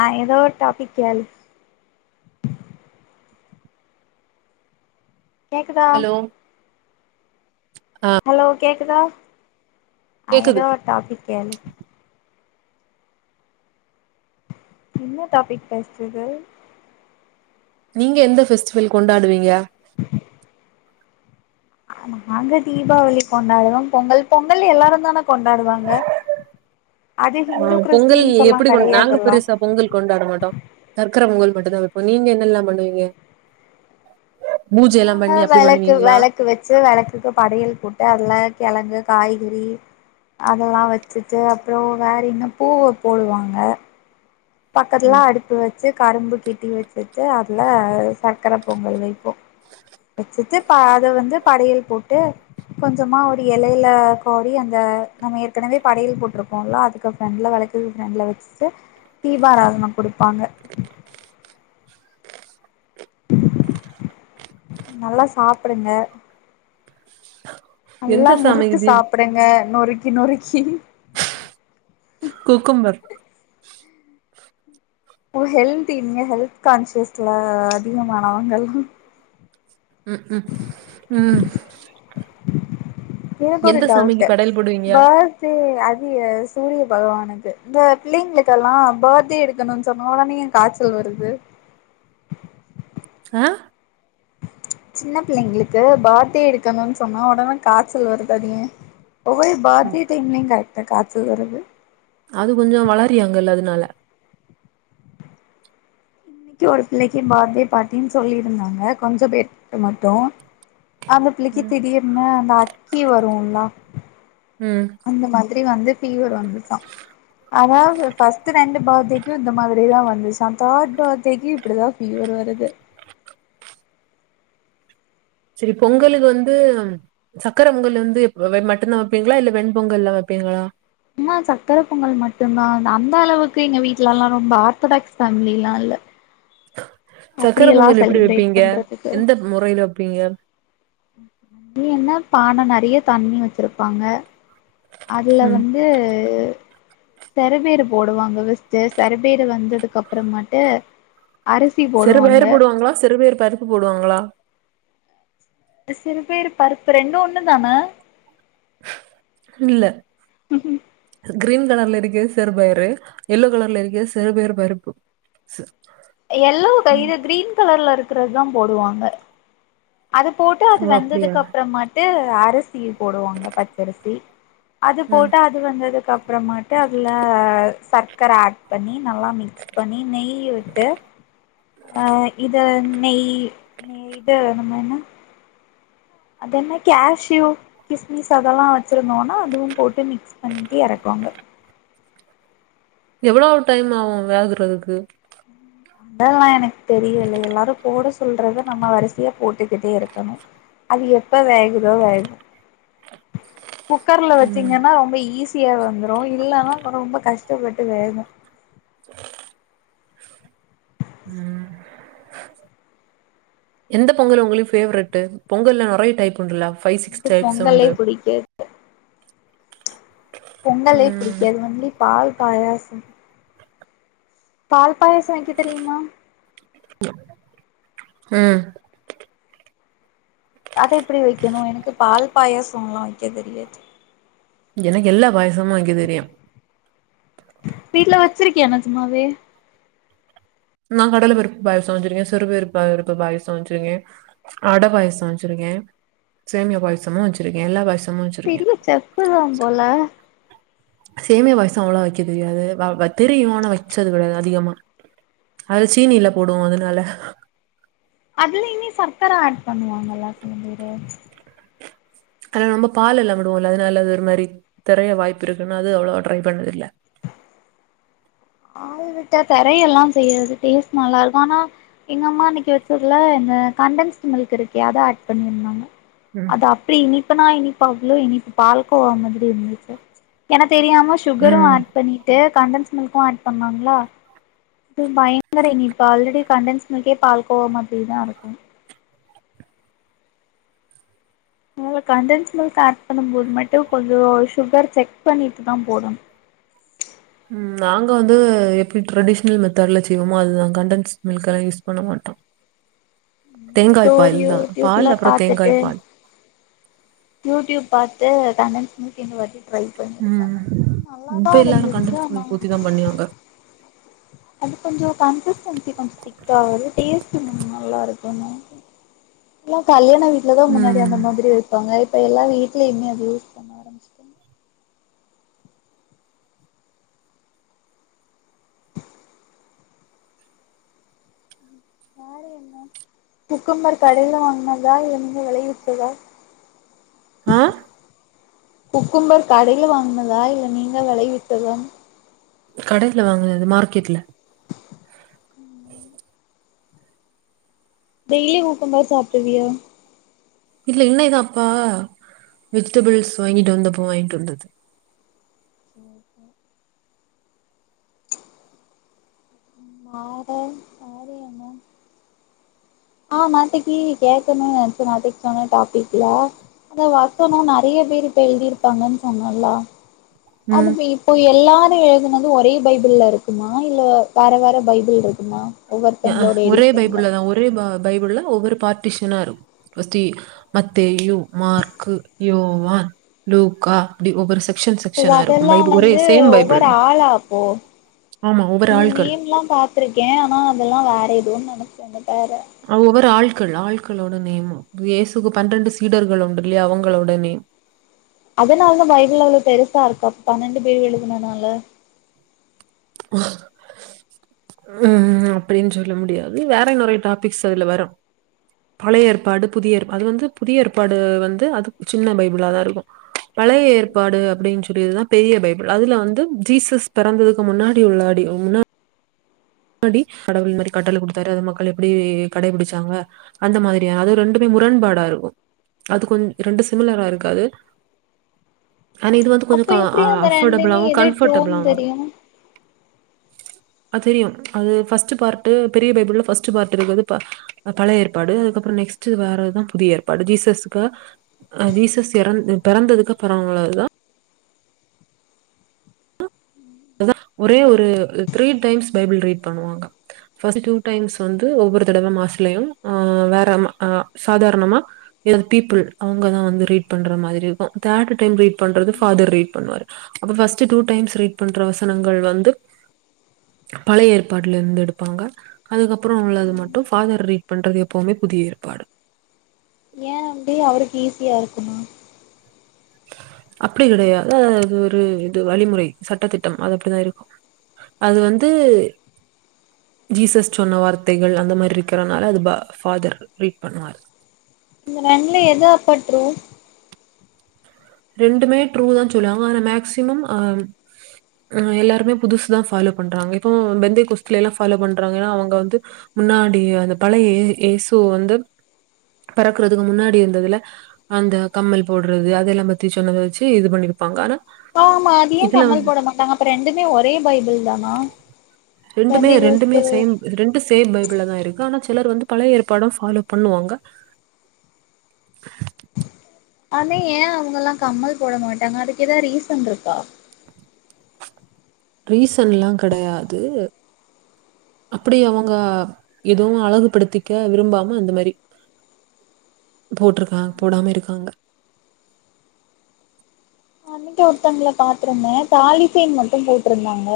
ஆ எதோன் டாபிக் கேளு கேக்குதா ஹலோ ஹலோ கேக் கேக்குதா கேக்குது ஏதோ ஒரு டாப்பிக் கேளு என்ன டாப்பிக் பேசுறது நீங்க எந்த பெஸ்டிவல் கொண்டாடுவீங்க நாங்க தீபாவளி கொண்டாடுவோம் பொங்கல் பொங்கல் எல்லாருந்தான அது ஆ ஹிந்து பொங்கல் கிறிஸ்டின்ஸ் எல்லா எப்டி கொ நாங்க கெடையாதுல்ல பெருசா பொங்கல் கொண்டாட மாட்டோ தர் க்கர பொங்கல் மட்டுந்தா வெப்போ நீங்க என்னெல்லா பண்ணுவீங்க பூஜை எல்லா நாங்க பண்ணி அப்டி வெளக்கு பண்ணுவீங்களா வெளக்கு வெச்சு வெளக்குக்கு படையல் போட்டு அதுல கெழங்கு காய்கறி அதெல்லா வெச்சுட்டு அப்புறோ வேற இன்னும் பூவ போடுவாங்க பக்கத்துல ம் அடுப்பு வெச்சு கரும்பு கட்டி வெச்சுட்டு அதுல சக்கர பொங்கல் வெயிப்போ வெச்சுட்டு அத வந்து படையல் போட்டு கொஞ்சமா ஒரு எலையில கோரி அந்த நம்ம ஏற்கனவே படையல் போட்ருக்கோம்ல அதுக்கு ஃப்ரெண்ட்ல வெளக்குக்கு ஃப்ரெண்ட்ல வெச்சு தீபாராதன குடுப்பாங்க நல்லா சாப்டுங்க நல்லா எந்த சாமிக்கு முறுக்கு தீப் சாப்டுங்க இன்னொரு னொருக்கி னொருக்கி குக்கும்பர் ஓ ஹெல்த் இங்க ஹெல்த் கான்சியஸ்ல அதிகமானவங்கல்லா ம் ம் ம் எனக்கு ஒரு எந்த சாமிக்கு டவுட்டு படையல் போடுவீங்க போர்தே அது சூரிய பகவானுக்கு இந்த பிள்ளைங்ளுக்கெல்லா பர்த்டே எடுக்கணுன் சொன்னோன ஏ காய்ச்சல் வருது அ சின்ன பிள்ளைங்களுக்கு பர்த்டே எடுக்கணுன் சொன்னா ஒடனே காச்சல் வருது அது ஏ ஒவ்வொரு ம். பர்த்டே டைம்லயு காய் து காச்சல் வருது அது கொஞ்சொ வளரியாங்கல் அதுனால இன்னைக்கு ஒரு பிள்ளைக்கு பர்த்டே பார்ட்டின் சொல்லியிருந்தாங்க கொஞ்ச பேருக்கு மட்டு அந்த பிள்ளக்கி திடீர்னு அந்த அக்கி வருல்ல ம் அந்த மாதிரி வந்து ஃபீவர் வந்துச்சா அதாவ்து ஃபஸ்ட்டு ரெண்டு பர்த்டேக்கு இந்த மாதிரி தா வந் [unintelligible] தேட் பர் த்டேக்கி இப்பிடிதா ஃபீவர் வருது செரி பொங்கலுக்கு வந்து சக்கர பொங்கல் வந்து மட்டுதா வப்பீங்ளா இல்ல வெண்பொங்கல்லா வப்பீங்களா சும்மா சக்கர பொங்கல் மட்டுந்தா அந்த அளவுக்கு எங்க வீட்லல்லா ரொம்ப ஆர்த்தடாக்ஸ் ஃபேமிலி எல்லா இல்ல [inaudible] சக்கர அப்டியெல்லா பொங்கல் எப்டி செலிப்ரேட் வப்பீங்க? பண்றதுக்கு எந்த முறைல வப்பீங்க? நீ என்ன பான நெறைய தண்ணி வச்சுருப்பாங்க அதுல ம் வந்து சரபயிறு போடுவாங்க ஃபர்ஸ்ட்டு சர பயிறு வெந்ததுக்கப்பறமேட்டு சிறு பயிறு போடுவாங்ளா? சிறு பயிறு பருப்பு போடுவாங்ளா? சிறுபயிறு பருப்பு ரெண்டு ஒன்னு தான இல்ல கிரீன் கலர்ல இருக்கது சிறு பயரு எல்லோ கலர்ல இருக்கது சிறு பயறு பருப்பு எல்லோ க ம். இது கிரீன் கலர்ல இருக் றதுதா போடுவாங்க அது போட்டு அது ஓ அப்டியா வெந்ததுக்கப்றமாட்டு அரிசி போடுவாங்க பச்சரிசி அது ம் போட்டு அது வெந்ததுக்கப் றமாட்டு அதுல சக்கர ஆட் பண்ணி நல்லா மிக்ஸ் பண்ணி நெய் விட்டு அ இத நெய் நே இது நம்ம என்ன அதென்ன கேஷ்யூ கிஸ்மிஸ் அதெல்லா வச்சிருந்தோன்னா அதுவும் போட்டு மிக்ஸ் பண்ணிட்டு எறக்குவாங்க எவ்வளோ டைம் ஆவு வேகுறதுக்கு அதெல்லா எனக்கு தெரியல எல்லாரு போட சொல்றத நம்ம வரிசையா போட்டுக்கிட்டே இருக்கணு அது எப்ப வேகுதோ வேகு குக்கர்ல ம் வச்சீங்கன்னா ரொம்ப ஈ சீக்கிரம் வெந்துரும் இல்லன்னாங்க ரொம்ப கஷ்டப்பட்டு வேகும் [inaudible] எந்த பொங்கல் உங்களையும் பேவரெட் பொங்கல்லல்ல நிறைய டைப் உண்டுலா எனக்கு பொங்கலே புடிக்காது பொங்கலே புடிக்க ம் அது வந்து பால் பாயாசம் பால் பாயசம் வைக்க தெரியுமா ஆஹம் அத எப்படி வைக்கணும் எனக்கு பால் பாயாசம் எல்லாம் வைக்க தெரியாது எனக்கு எல்லா பாயசமும் வைக்க தெரியும் வீட்டு்ல வச்சிருக்கியா சும்மாவே நான் கடல் வெருப்பு பாயசம் வச்சிருக்கேன் சிறுுவருப்பு வெருப்பு பாயசம் வச்சிருக்கேன் அடை பாயசம் வச்சிருக்கேன் சேமியா பாயசமும் வச்சிருக்கேன் எல்லா பாயசமும் திரிய சப்புதான் போல சேமியா பாய்சும் அவ்ளவ வைக்க தெரியாது தெரியும் ஆனா வச்சது கடையாது அதிகமா அது சீனில போடுவோம் அதனால அதுல இனி சர்க்கரை ஆட் பண்ணுவாங்கல்ல சில பேரு அதன நம்ம பால் எல்லாம் விடுவோம்ல்ல அதனால அது ஒரு மாிரறைய வாய்ப்ப இருக்குன்னா அது அவ்வளவா ட்ரை பண்றது இல்ல ஆள் விட்ட திரைய எல்லாம் செய்யறது டேஸ்ட் நல்லா இருக்கும் ஆனா எங்க அம்மா அன்னைக்கு வச்சதுல இந்த கண்டென்ஸ்ட் மில்க் இருக்குே அதான் ஆட் பண்ணிருந்தாங்க ம். அத்த அப்பிடி இனிப் அத்தனா இனிப்பா அவ்ளோ இனிப்பு பால்கோவா மாதிரி இருந்துச்சு எனக்கு தெரியாம சுகரும் ம். ஆட் பண்ணிட்டு கண்டன்ஸ்க்கு மில்க்கும் ஆட் பண்ணாங்களா பயங்கரம் இனிப்பா ஆல்ரெடி கண்டன்ஸ்மில்க்கே பால் கோவாமாதிரி தான் இருக்கும் உங்களுக்கு கண்டென்ஸ் மில்க் ஆட் பண்ணும் போது மட்டும் கொஞ்சம் சுகர் செக் பண்ணிட்டு தான் போடணும் உம் நாங்க வந்து எப்படி ட்ரெடிஷனல் மெத்தர்ட்ல செய்வோமோ அதுதான் கண்டென்ஸ் மில்க்ல்லாம் யூஸ் பண்ண மாட்டோம் ஏதோ தேங்காய் ஒரு பால் தான் யூடியூப்ல பால் அப்புறம் பாத்துட்டு தேங்காய் பால் யூடியூப் பார்த்து கண்டன்ஸ் மில்க் எங்க வருது உம் உம் இப்ப எல்லாரும் இருந்துச்சு ஆனா கண்டன்ஸ்டு ஊத்திதான் பண்ணியாங்க அது கொஞ்சம் கன்சிஸ்டன்சி கொஞ்சம் திக்கா ஆவுது டேஸ்ட் நல்லா இருக்கும்ல இல்ல கல்யாண அம்மாவீட்டு்ல தான் அந்த மாதிரி ம். அந்த மாதிரி வைப்பாங்க இப்ப எல்லா வீட்லயுமே அது யூஸ் பண்ண ஆரம்பிச்சுட்டாங்க யாரு இவுங்க குக்கும்பர் கடையில வாங்கனதா இல்ல நீங்க வெளைய வெச்சதா ஆ குக்கும்பர் கடையில வாங்குனதா இல்ல நீங்க வெளைவிட்டதான் கடையில வாங்குனது மார்க்கெட்ல டெய்லி குக்கும்பர் சாப்ட்ருவியா இல்ல இன்னு அப்பா வெஜிடபிள்ஸ் வாங்கிட்டு வந்தப்போ வாங்கிட்டு வந்தது [unintelligible] ஆமா நேத்தகி கேக்கணு நெனச்ச நேத்தக்கு சொன்ன டாபிக்ல அத வசனோ நறைய பேரு இப்ப எழுதிருப்பாங்கன் சொன்னோல்லா ம். அதுங்க இப்போ எல்லார் புக்குல எழுதுனது ஒரே பைபிள்ல இருக்குமா இல்ல வேற வேற பைபிள் இருக்குமா எஆ ஒவ்வொருத்தங்களோட ஒரே எடிஷன்ல பைபிள்ளதா ஒரே ப பைபிள்ள ஒவ்வொரு பார்ட்டிஷனர் வெச்சு மத்தேயு மார்க்கு யோவான் லூக்கா அப்டி ஒவ்வொரு சக் இல்ல அதெல்லா வந்து ஒவ்வொரு தான் ஆளா அப்போ ஆமா ஒவ்வொரு இந்த ஆட்கள் நேம்ல்லாம் பாத்துருக்க ஆனா அதெல்லா வே எதுவு‌ம் நெனக்கில இது வேற அவுங்க ஒவ்வொரு ஆள்கள் ஆள்களோட நேம்மு இயேசுக்கு பன்னிரெண்டு சீடர்கள் உண்டு இல்லையா அவங்களோட நேம் அதனாலதா பைபிள் அவ்வளோ பெருசா இருக்கா பன்னெண்டு பேர் எழுதுன்ன நாள ம் அப்டின் சொல்ல முடியாது வேற நெறைய டாபிக்ஸ் அதுல வரு பழைய ஏற்பாடு புதிய ஏற்பாடு அது வந்து புதிய ஏற்பாடு வந்து அது சின்ன பைபிளாதா இருக்கு பழைய ஏற்பாடு அப்டின் சொல்லியதுதா பெரிய பைபிள் அதுல வந்து ஜீசஸ் பெறந்ததுக்கு முன்னாடி டி உள்ளாடி முன்னால் முன்னாடி கடவுள் மாரி கட்டல குடுத்தாரு அது மக்கள் எப்டி கடைபிடிச்சாங்க அந்த மாதிரியா அது ரெண்டுமே முரண்பாடா இருக்கு அது கொஞ் ரெண்டு சிமிலரா இருக்காது ஆனா இது வந்து கொஞ்ச அப்ப எப்டி அந்த ரெண்டுலயுமே அஃபோர்டபிளாவு எது ட்ரூன்னு கம்ஃபர்டபிளாவு வரு தெரியு அது தெரியு அது ஃபஸ்ட்டு பார்ட்டு பெரிய பைபிள்ள ஃபஸ்ட்டு பார்ட்டு இருக்குறது ப அ பழய ஏற்பாடு அதுக்கப்புறோ நெக்ஸ்ட்டு வர்றதுதா புதிய ஏற்பாடு ஜீசஸுக்கு அ ஜீசஸ் எறந் பெறந்ததுக்கப்பறோ உள்ளதா அதா ஒரே ஒரு த்ரீ டைம்ஸ் பைபிள் ரீட் பண்ணுவாங்க ஃபஸ்ட் டூ டைம்ஸ் வந்து ஒவ்வொரு தடவ மாஸ்லயு ஆ அம் ஆ சாதாரணமா எது பீப்புள் அவங்கதா வந்து ரீட் பண்ற மாதிரி இருக்கு தோர்டு டைம் ரீட் பண்றது ஃபாதர் ரீட் பண்ணுவாரு அது ஃபஸ்ட்டு டூ டைம்ஸ் ரீடு பண்ற வசனங்கள் வந்து பழைய ஏற்பாடுல இருந்து எடுப்பாங்க அதுக்கப்புறோ உள்ளது மட்டு ஃபாதர் ரீட் பண்றது எப்வுமே புதிய ஏற்பாடு ஏ அப்டி அவருக்கு ஈஸியா இருக்குன்னா அப்டி கெடையாது அதுவாது ஒரு இது வழிமுறை சட்டத்திட்டம் அது அப்டிதா இருக்கு அது வந்து ஜீசஸ் சொன்ன வார்த்தைகள் அந்த மாதிரி இருக்குறனால அது பா ஃபாதர் ரீட் பண்ணுவாரு இந்த ரெண்டுல எது அப்பா ட்ரூ ரெண்டுமே ட்ரூதா சொல்லுவாங்க ஆனா மேக்சிமம் அம் எல்லாருமே புதுஸ்தா ஃபாலோ பண்றாங்க இப்போ பெந்தை கொஸ்ல எல்லா ஃபாலோ பண்றாங்கன்னா அவங்க வந்து முன்னாடி அந்த பழய யே யேசு வந்து பெறக்குறதுக்கு முன்னாடி இருந்ததுல அந்த கம்மல் போடுறது அதெல்லாம் பத் பத்தி சொன்னத வெச்சு இது பண்ணிருப்பாங்க ஆனா ஆமா அது ஏ கம்மல் போட மாட்டாங்க அப்ப ரெண்டுமே ஒரே பைபிள் தானா ரெண்டுமே சண்டே ரெண்டுமே கோஸ்பல் சேம் ரெண்டு சேம் பைபிள்ளதா இருக்கு ஆனாச் சிலர் வந்து பல ஏற்பாடு ஃபாலோ பண்ணுவாங்க அதே ஏ அவங்க எல்லா கம்மல் போட மாட்டாங்க அதுக்கு ஏதாவது ரீசன் இருக்கா ரீசன் எல்லாங் கெடையாது அப்படி அவங்க எதுவு அழகுபடுத்திக்க விரும்பாம அந்த மாரி போட்ருக்கா போடாம இருக்காங்க அன்னைக்க ஒருத்தவங்களை பாத்திருந்தேன் தாலிசென் மட்டும் போட்டிருந்தாங்க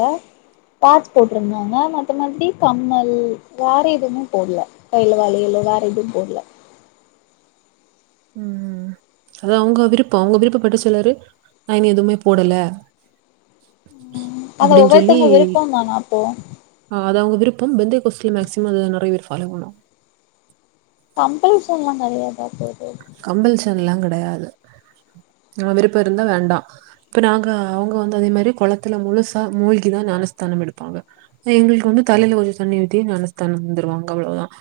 பாச் போட்டிருந்தாங்க மத்த மாினரி கம்மல் வேற எதுமே போடல வயில வால வேற எதுவும் போடல உம் அதான் அவங்க விருப்பம் அவங்க விருப்பப்பட்ட சிலரு நான் இன எதுவுமே போடல அத அப்படின்னு சொல்லி, ஒவ்வொருத்தவங்க விருப்பம் தானா அப்போ இருப்பம் பெந்தே கோஸ்ட்ல மேக்சிமம் அத நிறைய பேர் ஃபாலோ பண்ணோம் கம்பள சொல்லாம் நிறையாது கம்பல்ஷன் எல்லாம் கிடயாது கிடையாது விருப்பம் இருந்தா வேண்டாம் இப்ப நாங்க அவங்க வந்து அதே மாதிரி குளத்துல முழுசா மூழ்கிதான் ஞானஸ்தானம் எடுப்பாங்க எங்களுக்கு வந்து தலையில கொஞ்சம் தண்ணி ஊத்திய ஞானஸ்தானம் வந்துருவாங்க அவ்ளவுதான்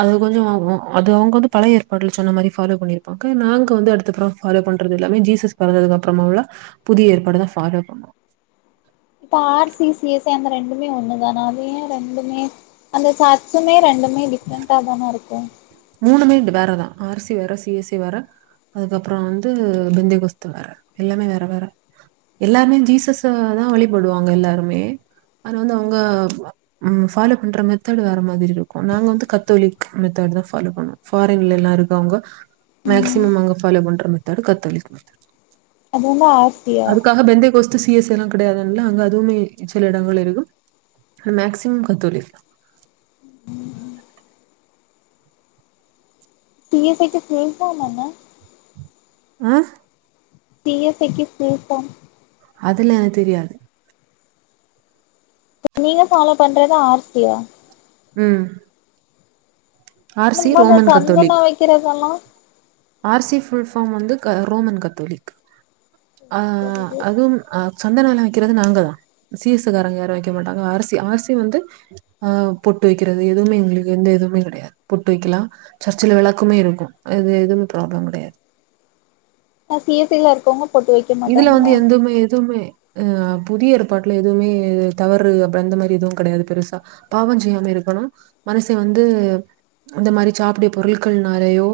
அது கொஞ்சம் அது அவங்க வந்து பழ ஏற்பாடுகள் சொன்ன மாதிரி பாலோ பண்ணிருப்பாங்க நாங்க வந்து அடுத்தறம் ஃபாலோ பண்றது எல்லாமே ஜீசஸ் பறந்ததுக்கு அப்புறமா உள்ள புதிய ஏற்பாடு தான் ஃபாலோ பண்ணுவோம் இப்ப ஆர்சி சிஎஸ்சி அந்த ரெண்டுமே ஒண்ணு தானே அதன் ரெண்டுமே அந்த சர்ச்சுமே ரெண்டுமே டிஃப்ரெண்டா தானே இருக்கும் மூணுமே வேறதான் ஆரிசி வேற சிஎஸ்சி வேற அதுக்கப்புறம் வந்து பிந்தேகஸ்து வேற எல்லாமே வேற வேற எல்லாருமே ஜீசஸ தான் வழிபடுவாங்க எல்லாருமே அதது வந்து அவங்க ஃபாலோ பண்ற மெத்தட் வேற மாதிரி இருக்கும் நாங்க வந்து கத்தோலிக் மெத்த்ட் தான் பால பண்ணபாரின்ல எல்லா இருக்கும் அவங்க ம் மேக்சிமம் அங்க பாலோ பண்ற மெத்த கத்தோலிக்ெத்த அது வந்த ஆர் சி யா சிஎஸ் எல்லாம் கிடையாது அங்க அதுவுமே சில இடங்கள் இருக்கும் மேக்சிமம் கத்தொலி சிஎஸ்டிிசேல் சொ ஆமான ஆஹ சீயத்தக்கு தீர்த்தான் அதுல என தெரியாது நீங்க ஃபாலோ பண்றத ஆர்சியா உம் இப்ப நம்ம சந்தனா கத்தோலிக். வைக்கிறதெல்லாம் ஆர்சி ஃபுல்ஃபார்ம் வந்து ரோமன் கத்தோலிக் ஆஹ அதுவும் அஹ சொந்த நிலம் வைக்கிறது நாங்க தான் சீசுகாரங்க யாரும் வைக்க மாட்டாங்க அரிசி அரிசி வந்து ஆஹ் பொட்டு வைக்கிறது எதுவுமே எங்களுக்கு எந்த எதுவுமே கிடையாது பொட்டு வைக்கலாம் சர்ச்சல விளக்குமே இருக்கும் அது எதும ங்கட சிஎஸ் சில இருக்கோங்க இதுல வந்து எதுவுமே எதுவுமே அஹ் புதிய ஏற்பாட்டுல எதுவுமே தவறு அப்பற அந்த மாதிரி எதுவும் கிடையாது பெருசா பாவம் செய்யாம இருக்கணும் மனசை வந்து இந்த மாதிரி சாப்படிய பொருட்கள்னாலேயோ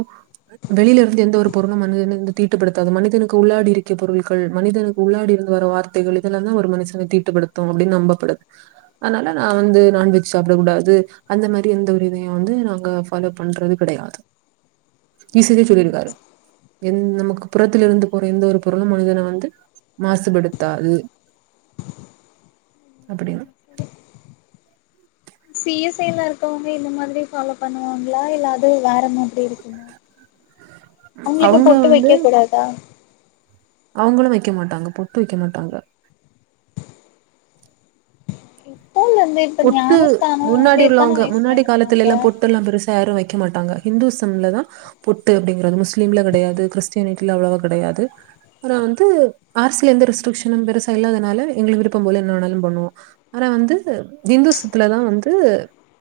வெளியில இருந்து எந்த ஒரு பொருளும் மனிதனு வந்து தீட்டுப்படுத்தாது மனிதனுக்கு உள்ளாடி இருக்கு பொருகள் மனிதனுக்கு உள்ளாடி இருந்து வர வார்த்தைகள் இதெல்லாம் தான் ஒரு மனிஷனை தீட்டுப்படுத்தும் அப்படின்னு நம்பப்படுது அதனால நான் வந்து நான்வெஜ் சாப்பிடக்க கூடாது அந்த மாதிரி எந்த ஒரு இத வந்து நாணலோ பண்றது கிடையாது ஈச சொல்லிருக்காரு நமக்கு புறத்த இருந்து போற எந்த ஒரு பொருள மனிதனை வந்து மாசுபடுத்தாது அப்படின்னு சிஎஸ்ஐல இருக்கவங்க இந்த மாதிரி ஃபாலோ பண்ணுவாங்களா இல்ல அது வேற மாறி இருக்குமா அவங்களுக்கு அவங்க பொட்டு வந்து வைக்க கூடாதா அவங்களும் வைக்க மாட்டாங்க பொட்டு வைக்க மாட்டாங்க எப்போல இருந்து இப்ப பொட்டு ஞானஸ்தானம் முன்னாடி வந்து எத்தன உள்ளவங்க வயசுல முன்னாடி காலத்துல இருக்காங்க எல்லாம் பொட்டு எல்லாம் பெருசா ஏாரும் வைக்க க்க மாட்டாங்கந்துசம்லதான் பொட்டு அப்படிங்க முஸ்லீம்ல கிடையாது கிறிஸ்டான அவ்ளவா கிடையாது ஆனா வந்து அரசியல எந்தெஸ்டரிகஷனும் பெச இல்லாதனால எங்க விருப்பம் போல என்னன்னாலும் பண்ணுவோம் ஆனா வந்து இந்துசத்துல தான் வந்து